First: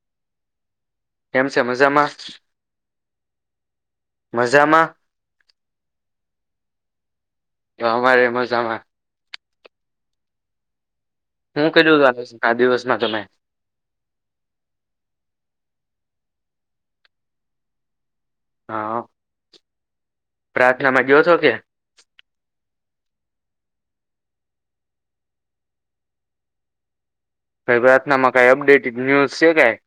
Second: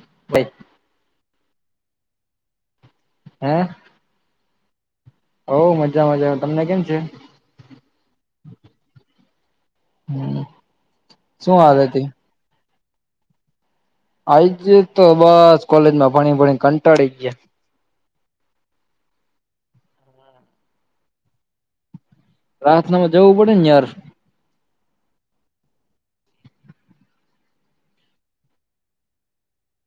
[inaudible] કેમ છે, મજામા? હે મજામાં? હવ મજામા તમને કેમ છે? તો અમારે મજામાં હમ. શું હાલ હતી હું [unintelligible] દિવસમાં તમે આ જ તો બસ કોલેજમાં ભણી ભણી કંટાળી ગયા. હા પ્રાર્થનામાં ગયો તો કે? પાથનામાં જવું પડે ને યાર ભાઈ પ્રાર્થનામાં કંઈ અપડેટેડ ન્યૂઝ છે, કાઈ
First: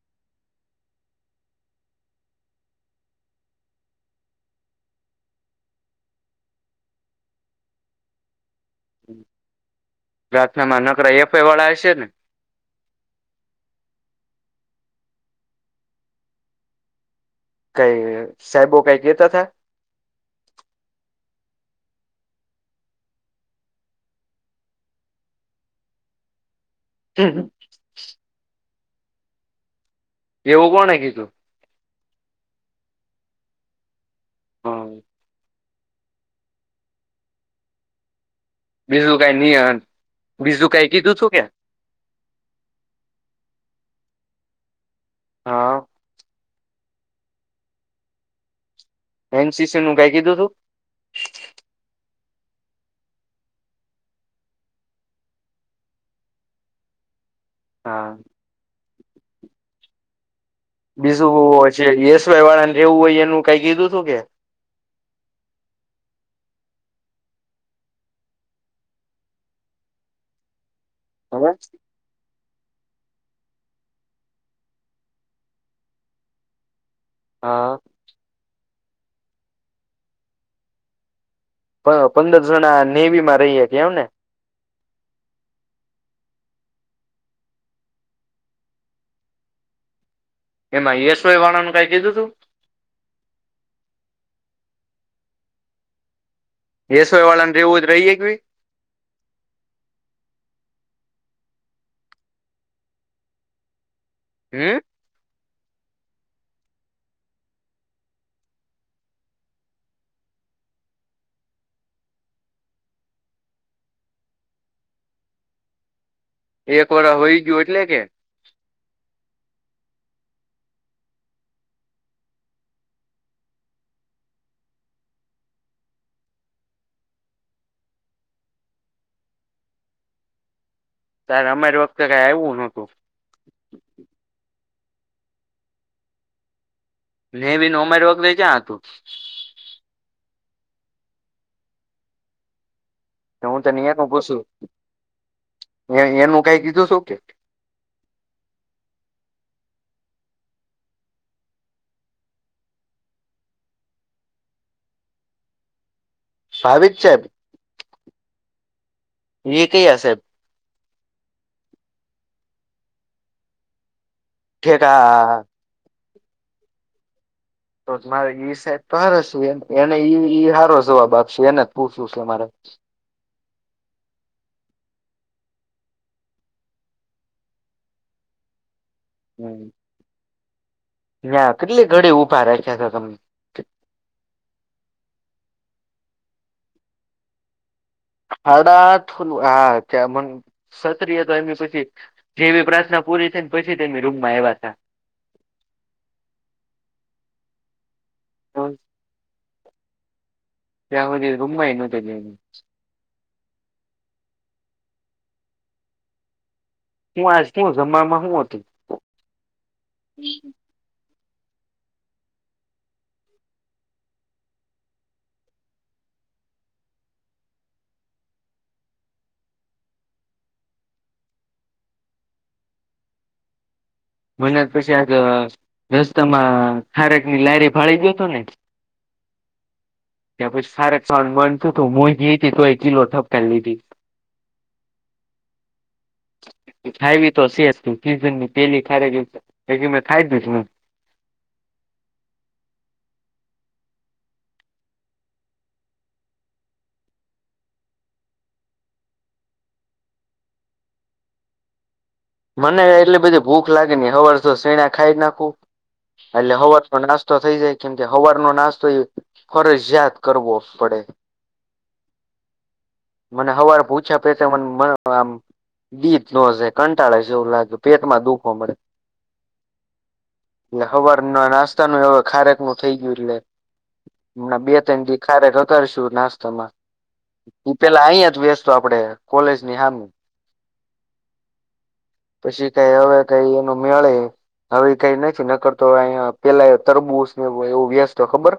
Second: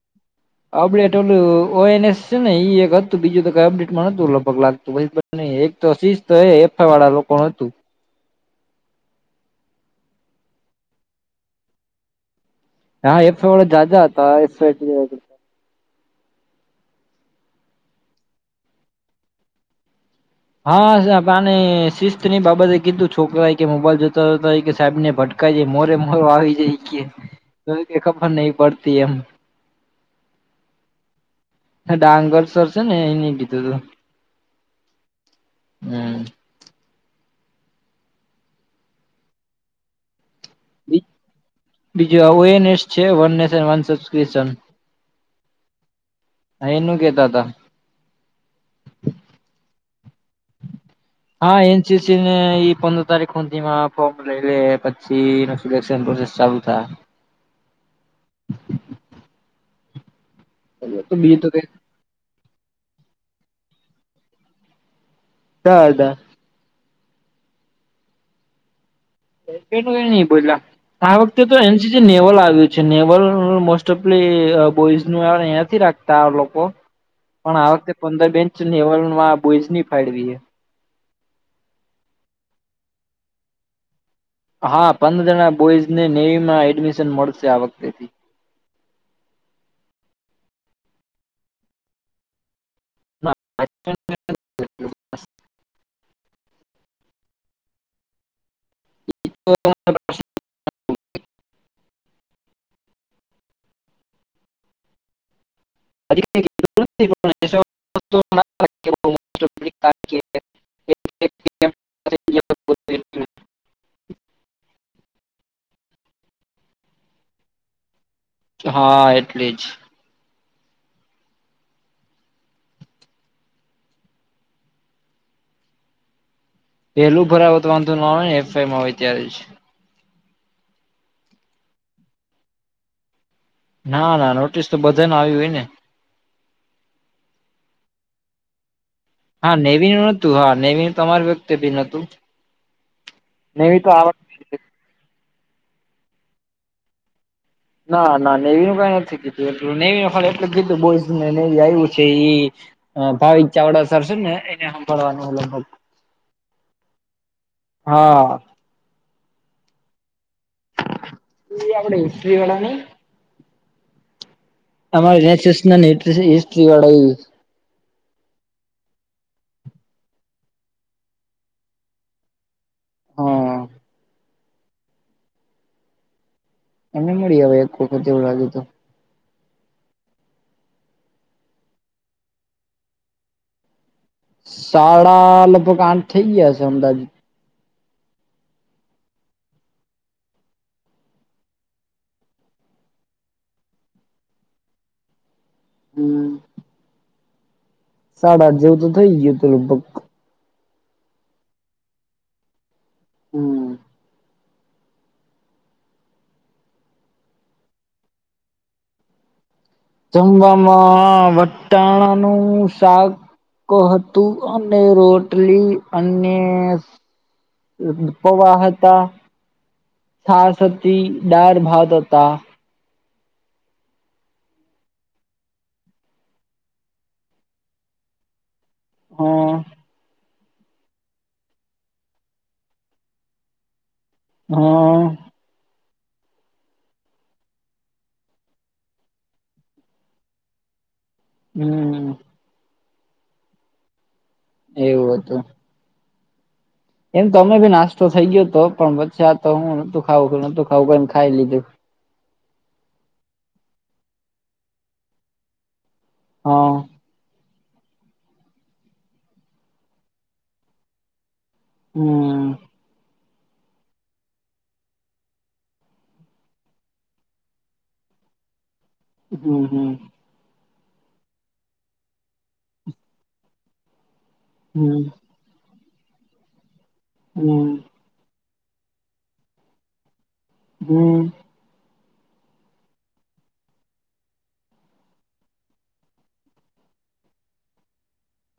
અપડેટ ઓલું ઓ એનએસ છે, ને ઈ એક હતું બીજું તો કઈ અપડેટમાં નોતું લગભગ લાગતું પ નય એક તો શિસ્તો એ એફ વાળા લોકો હતું પ્રાર્થનામાં નકરા એફઆઈ વાળા હશે ને હા એફ વાળા જાદા હતા [unintelligible] કઈ સાહેબો કઈ કેતા થા હા સાહેબ આ અને શિસ્તની બાબતે કીધું છોકરાએ કે મોબાઈલ જોતા જતા હોય કે સાહેબ ને ભટ [unintelligible] મોરે મોરો આવી જાય કે ખબર નય પડતી એમ એવું કોણે કીધું ડાંગર સર છે, ને એ નહી કીધું તું હ. હમ. બીજું કઈ નિય બીજું કઈ કીધું છું કે? બીજું ઓવો એનેસ છે, વન નેશન વન સબક્રપ્શન હા. એનું કેતાતા એનસીસી નું કઈ કીધું તું હા એનસીસી ને ઈ પંદર તારીખ હુધીમાં ફોર્મ લઈ લે પછી [unintelligible] ચાલુ થા હા. તો બીજું વું તો કઈ હોય છે યશભાઈ વાળાને રહેવું હોય એનું કઈ કીધું હતું કે [inaudible] [unintelligible] બોયલા આ વખતે હવે તો એનસી જે નેવલ આવ્યું છે, નેવલ મોસ્ટ ઓફલી બોઈઝ નંથી રાખતા લોકો [unintelligible] પણ આ વખતે પંદર બેન્ચ લેવલમાં બોઈઝ ની ફાળવી. પા પંદરસો ના નેવી માં રહીએ કે એમ ને. હા પંદર જણા બોઈઝ ને નેવી માં એડમિશન મળશે આ વખતે થી. એમાં એસ વાય વાળાનું કઈ કીધું તું. [unintelligible] [unintelligible] એસ વાય વાળાને રહેવું જ રહીએે [unintelligible] [unintelligible] હામ. [unintelligible] એક વાળ હોઈ ગયું એટલે કે. હા એટલે જ. પેલું ભરાવ તો વાંધો ન આવે ને એફવાય માં હોય ત્યારે જ. ત્યારે અમારી વખતે કઈ આવું નતું. ના ના નોટિસ તો બધા ને આવી હોય ને. નેવી નો મેરો [unintelligible] હા નેવીન નતું હા નેવીન તમારી વ્યક્તે બી નતું. હું નેવી તને તો આ એનું પૂછું એ એનું કઈ કીધું શું કે. ના ના નેવી નું કઈ નથી કીધું એટલું નેવી નો પણ એટલું કીધું બોઈઝને નેવી આવ્યું છે એ ઈ હ ભાવિક ચાવડા સર છે ને એને સાંભળવાનું હતું. ભાવિત સાહેબ એ હા કયા સાહેબ. એ આપડે હિસ્ટ્રી વાળા નઈ. અમારે ઠેકા [unintelligible] ન ને એટલે હિસ્ટ્રી વાળા એ. તો મારે ઈ સાઈબ તો હાર એને સારો જવાબ આપશે એને જ પૂછવું છે મારે. હા એમને મળી હવે એક વખત જેવું લાગ્યું હતું. [unintelligible] ન્યા કેટલી ઘડી ઊભા રાખ્યા તા તમને? સાળા લગભગ થઇ ગયા હશે અંદાજીત. [inaudible] સતિય તો એમની પછી જેવી પ્રાર્થના પૂરી થઈ ને પછી એમની રૂમ માં આવયા હતા. હમ સાડા આઠ જેવું તો થઈ ગયું તો લગભગ. ત્યા રૂમમાં એનું તને હમ્મ. હું આજ શ જમમાં હું હતું. જમવામાં વટાણાનું‌ શાક. કતું અને રોટલી અને પોવા હતા. છાશ હતી દાળ ભાત હતા. મને જ પછી આ રસ્તામાં ખારક ની લાયારી ફાળાઈ ગયો હતો ને! હા. ત્યાં પછી સાર [unintelligible] હા [inaudible] ખાયી તો સે સીઝન ની પેલી ખરેગ મેં ખાય દીસ ને. હમ્મ. એવું હતું. એમ તો અમે ભી નાસ્તો થઈ ગયો હતો પણ પછી આ તો હું નતું ખાવું નતું ખાવું પણ ખાઈ લીધું. મને એટલી બધી ભૂખ લાગે ને હવેર જો શેણા ખાઈ નાખું એટલે હા હવર પણ નાસ્તો થઈ જાય કેમ કે હવાર નો નાસ્તો એ ફરજિયાત કરવો પડે. હમ્મ. મને હવાર પૂછા પે મન મન આમ દીપ જોશે કન કળાએ જેવું લાગે પેટમાં દુખવો મળે. હમ્મ, હમ્મ. એટલે હવાર ના નાસ્તાનું હવે ખારેક નું થઇ ગયું એટલે હમણા બે હમ ત્રણ દી થી ખારે તોશું નાસ્તામાં. હમ તું પેલા અહીયા જ બેસતો આપડે કોલેજ ની હામું. હમ્મ. પછી કઈ હવે કઈ એનું મેળે હવે કઈ નથી નકરતો અયા પેલા તરબુજ ને એવું વ્યસ્તતો ખબર?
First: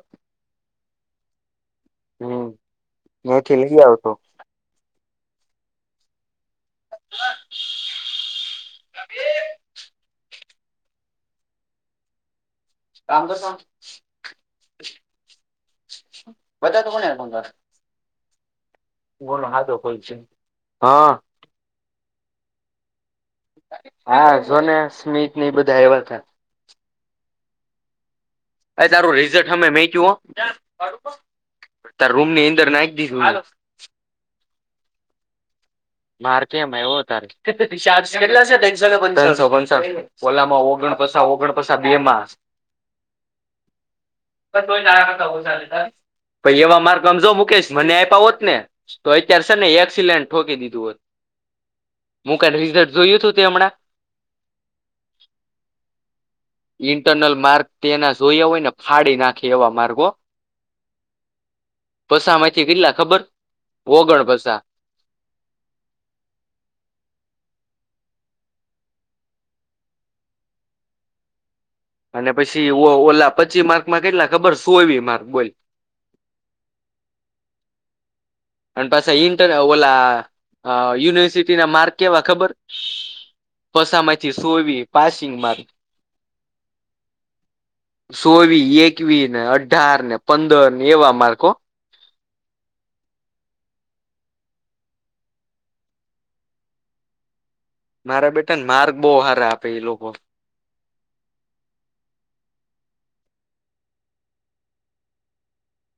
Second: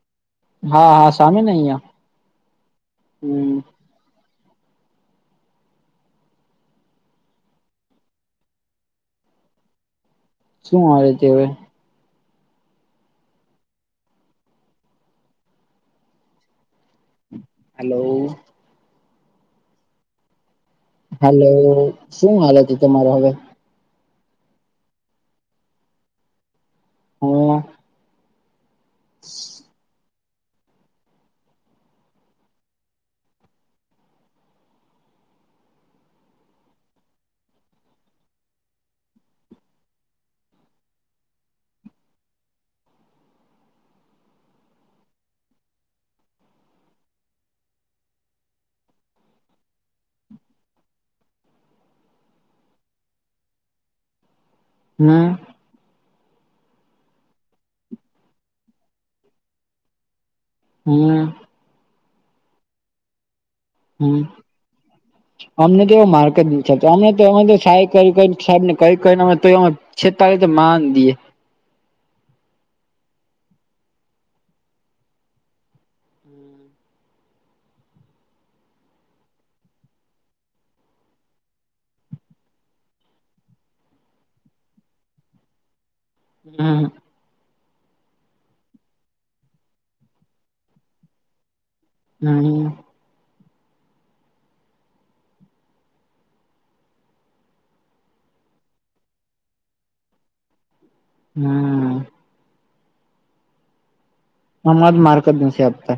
હા હા સામે ને અહીંયા, હમ્મ. જે આવતો. [inaudible] હ એ શું મળે છે હવે. તામ તો સ બધા તો કોણે ભંગાર. હલો. ગુણ હાદો હોય છે. હા. હલો શું હાલ હતી તમારો હવે? હા, જોને સ્મિત ની બધા આએવા તા. હા. એ તારું રિઝલ્ટ અમે મેકીયું હો તાર રૂમની અંદર નાખ દીશું. મારતી એમાં એવું તારે. ઓલામાં ઓગણ પછા ઓગણ પછા બે માં. બ કોઈ ના ક કવું ચાલે તારે. પઈ એવા માર કમજો મુકેશ મને આપ્યા હોત ને તો અત્યારે સર ને એક્સિડન્ટ ઠોકી દીધી. જુવત. હું ક વિ જોયું તું તે હમણાં? હમ્મ. ઇન્ટરનલ માર્ક તેના સોયે હોય ને ફાડી નાખે એવા માર્ગ હો. હમ્મ. બસા આમેથી કેટલા ખબર? હમ્મ. ઓગણ પસા અમને તો એવ માર્કે જ નથી આપતા અમે તો એમાં તો સાહિ કરી કરી સાહેબને કઇ કઇ ને તો તે ઓ છેતાલી ત માન દીએ. અને પછી ઓ ઓ ઓલા પચી માર્કમાં કેટલા ખબર ચૌવી માર્ક બોલ. અને પાછા ઇન્ટર ઓલા અહ યુનિવર્સિટી ના માર્ક કેવા ખબર પસામાંથી સોવી પાસિંગ માર્ક. હું ચોવી એકવી ને અઢાર ને પંદર ને એવા માર્ક હો [unintelligible] મારા બેટા ને માર્ક બો હારા આપે એ લોકો હમ અમાર માર્ક જ નથી આપતા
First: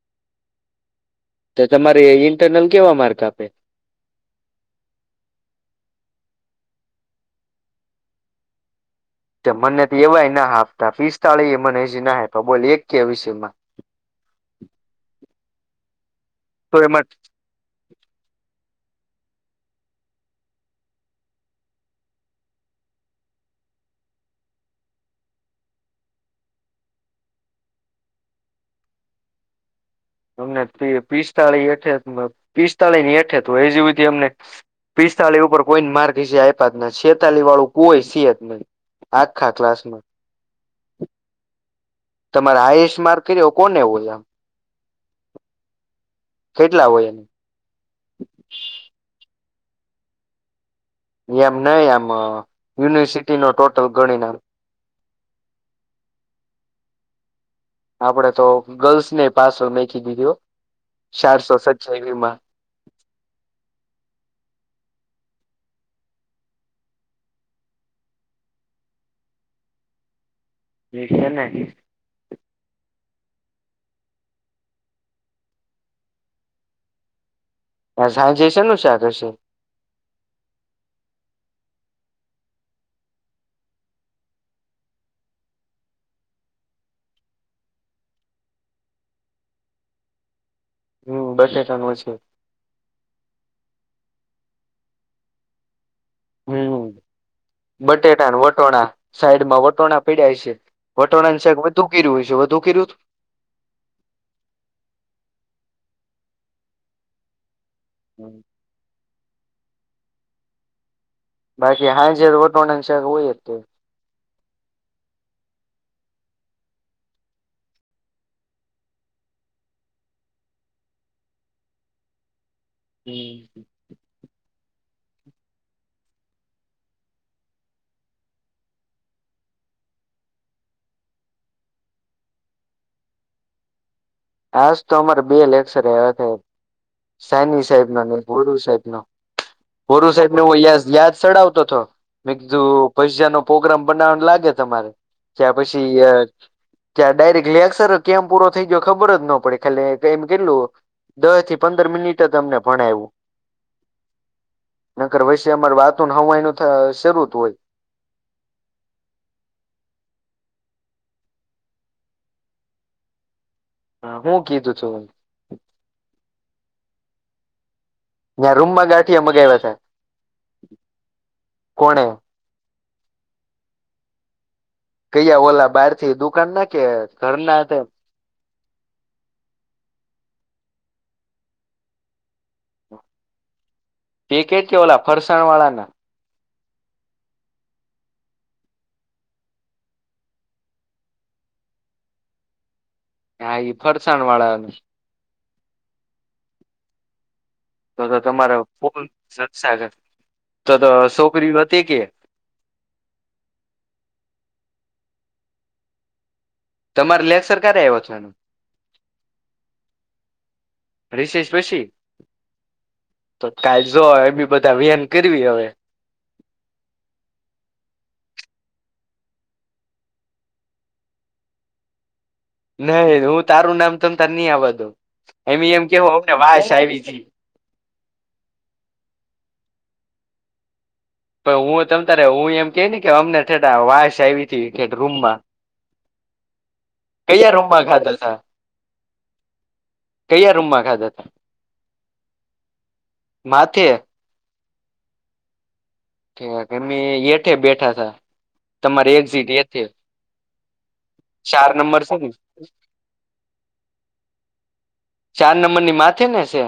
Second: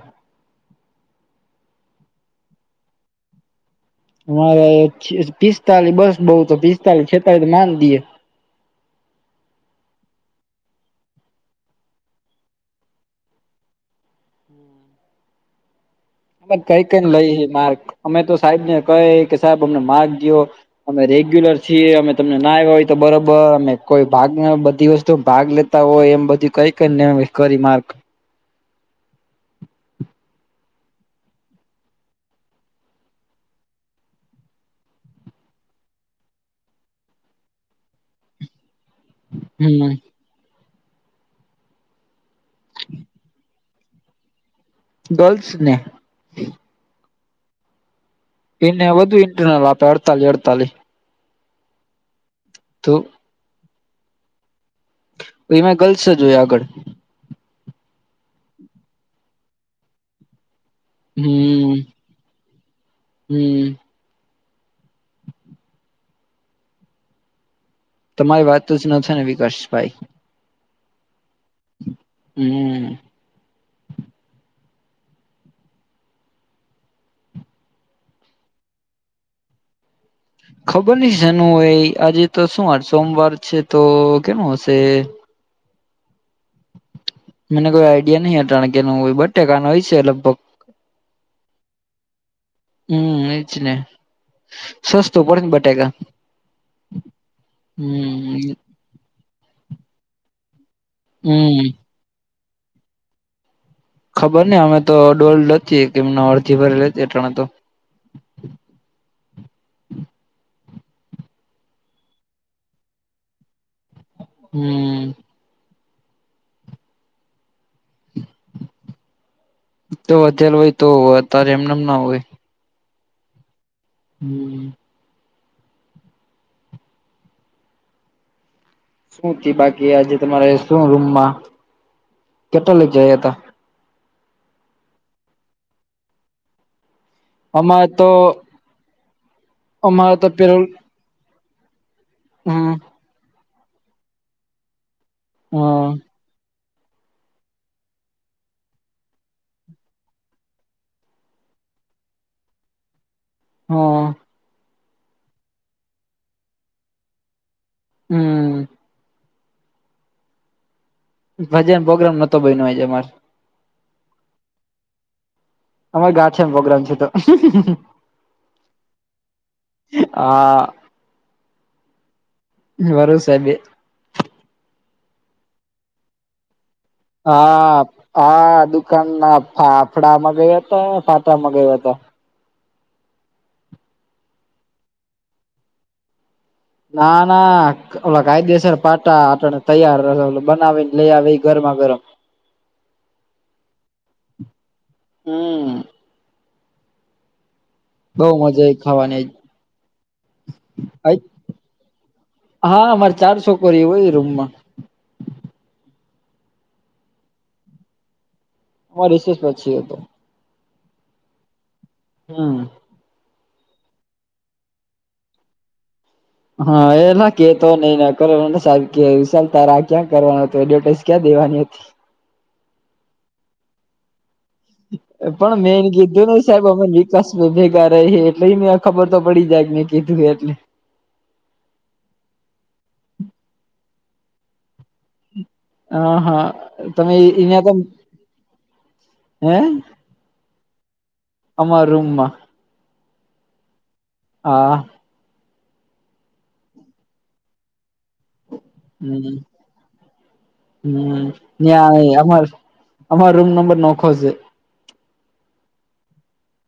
ત તમારે ઇન્ટરનલ કેવા માર્ક આપે મારે પિસ્તાલી બસ બઉ તો પિસ્તાલી છેતાલી માન દીએે મને તો એવાય ના હાપતા પીસ્તાળીયે મને હજી ના અપાય બોલ એક કે વિષયમાં [inaudible] કઈ કઈ એમાં ને લઈએ માર્ક અમે તો સાયેબને કઇ કે સાયેબ અમને માર્ક દીયો અમે રેગ્યુલર છીએ અમે તમને ના આયવા હોય તો બરોબર અમે કોઈ ભાગન બધી વસ્તુ ભાગ લે તા હોય એમ બધું કઈ કઈ કરી માર્ક અમને પિસ્તાળી એઠ ત પિસ્તાળી ની એઠે તો એજુ હુદિ અમને- પિસ્તાળી ઉપર કોઈને માર્ગ હજી આયપા જ નહિ છેતાલી વાળું કોઈ સેજ નઇ આખા હમ ક્લાસમાં તમારે હાઈએસ માર્ક કર કોને ઓલા ગર્લ્સ ને કેટલા હોયે એને વધુ ઇન્ટરનલ આપે અડતાલી અડતાલી એમ નઈ આમ તો યુનિવર્સિટીનો ટોટલ ગણી ને એમાં ગર્લ્સ જ હોય આગળ આપડે તો ગર્લ્સ ને પાસો મેખી દીધું હો ચારસો હમ સત્યાવીસ માં હમ તમારી વાત જ ન થાય ને વિકાસભાઈ હેને હમ સાંજે શેનું શાક હસે ખબર નઇ સેનું એ આજે તો શું વાર સોમવાર છે તો કેનું હશે? મને કોઈ આઈડિયા નહીં અત્યારે કે નું હોય બટેકાનું હોય છે લગભગ બટેકાનું હસે હું એજ ને સસ્તું પડે ન બટેકા હું બટેટા ન હમ વટોણા સાઈડ માં વટોણા પડ્યા હસે વટોણા ની સાક હમ બધું કર્યું હોય સે બધું કરીયું ખબર ને અમે તો ડોલ નથી કે એમને અડધી ભરી લેતી તણે તો [inaudible] બાકી હાંજે વટોનાની શાક હોય જ તે હમ તો વધેલ હોય તો હોય અત્યારે એમનેમ ના હોય [unintelligible] [unintelligible] શું થી બાકી આજે તમારે શું રૂમમાં કેટલા લક જયા હતા આજ તો અમારે બે લેક્ચર સાની અમારે સાહેબ ન તો ગોરુ સાહેબ નો ગોરુ અમારે તો સાહેબ ન હ પેલું યા યાદ ચડાવતો હતો મેં હમ કીધું પૈ પોગરામ બનાવવાનું લાગે તમારે ત્યા હ પછી ત્યાં ડાયરેક્ટ લેક સર કેમ પૂરો થઈ ગયો? ખબર જ ન પડે, ખાલી એમ કેટલું દસ થી પંદર મિનિટ જ અમને ભણાયું. હ. નકર વૈષ અમારે વાતુ હવા એનું શરૂત હોય. હમ. ભજન પ્રોગ્રામ નતો બયનો, આજે અમારે. [unintelligible] અમારે ગાછમાં પ્રોગ્રામ છે, તો ત્યાં રૂમમાં ગાંઠિયા મગાવ્યા છે, હા કોને વરો સાજે કૈયા ઓલા બાર થી દુકાન ના કે ઘરના હા, હતા હા, દુકાન ના ફાફડા માં ગયા હતા, ફાટામાં ગયા હતા. પેકેટ કેવલા ફરસાણવાળાના? ના, ના, ઓલા કાયદેસર પાટા આપટને તૈયારશે બનાવીને લઈ આવે ગરમા ગરમ. હ, ઈ ફરસાણ વાળાનું. હમ. તો, તો, બઉ તમારા મજા આઈ પો ખાવાની જ તો તો છોકરી હતી કે હા, અમારે ચાર છોકરી હોય, રૂમ માં. તમારે લેક્સર ક્યારે આવ્યો છે? એનુ અ રિશેષ પછી હતો. રિષેશ પછી? હા. તો કાલ જો એ બી બધા વ્યાન કરવી હવે. હા, એલા કેતો નહેશ તારા ક્યા કરવાનું એડવર્ટાઈઝ ક્યાં દેવાની હતી? નહી હું તારું નામ તમ તાર નહી આવ દ એમ પણ મેં એમ એને કીધું કેવોમને ને સાહેબ વાસ અમે આવી. વિકાસ ભેગા રહી હ એટલે એ મે ખબર તો પડી જાય, મેં કીધું એટલે? પણ હું તમ તારે હું એમ કે ને કે અમનેે વાસ આવી. હતી ઠેઠ રૂમમાં હ હા તમે કયા અહં તો રૂમમાં ખાધા તા હે? કયા રૂમ માં ખાધા હતા? અમારા રૂમમાં. માથે હા. અમે એઠે બેઠા હતા, તમારી હમ એક્ઝિટ એથે હમ, ચાર નંબર છે ન્યાં ને અમાર અમાર રૂમ નંબર નોખો છે. ચાર નંબર ની માથે ને છે?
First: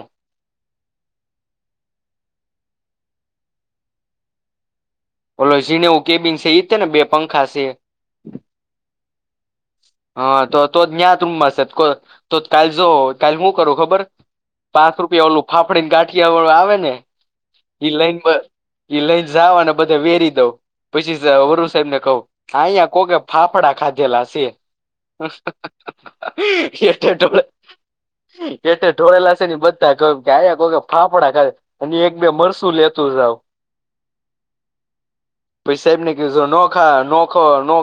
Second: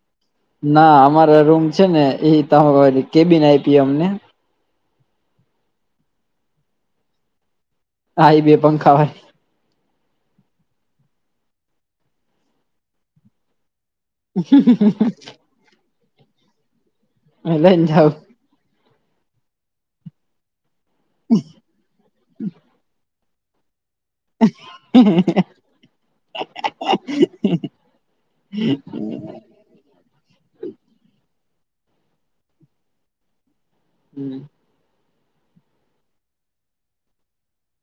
ના અમારા રૂમ છે ને, એ તમે કેબિન આયપી અમને ઓલો ીનેવું કેબિન છે, છે ને, બે પંખા છે. હા, એ બે પંખા હોય. હા, તો તો જ્યાત રમમાં સાહેબ તો કાલ જો કાલે શું કરું ખબર પાંચ રૂપિયા ઓલું ફાફડી ને ગાંઠિયા વાળું આવે ને, વાળી લઈને એ જાવ લઈન એ લઈને જવા અને બધે વેરી દઉ પછી વરુ સાહેબ ને કહું અહીયા કોકે ફાફડા ખાધ્યેલા સ એઠોળ એટલે ઢોળેલા છે ને, બધા ગયા કો કે ફાફડા ખાય અને એક બે મરસું લેતું જાવ. હમ. પછીસાહેબ ને કીધુનોખા નોખો નો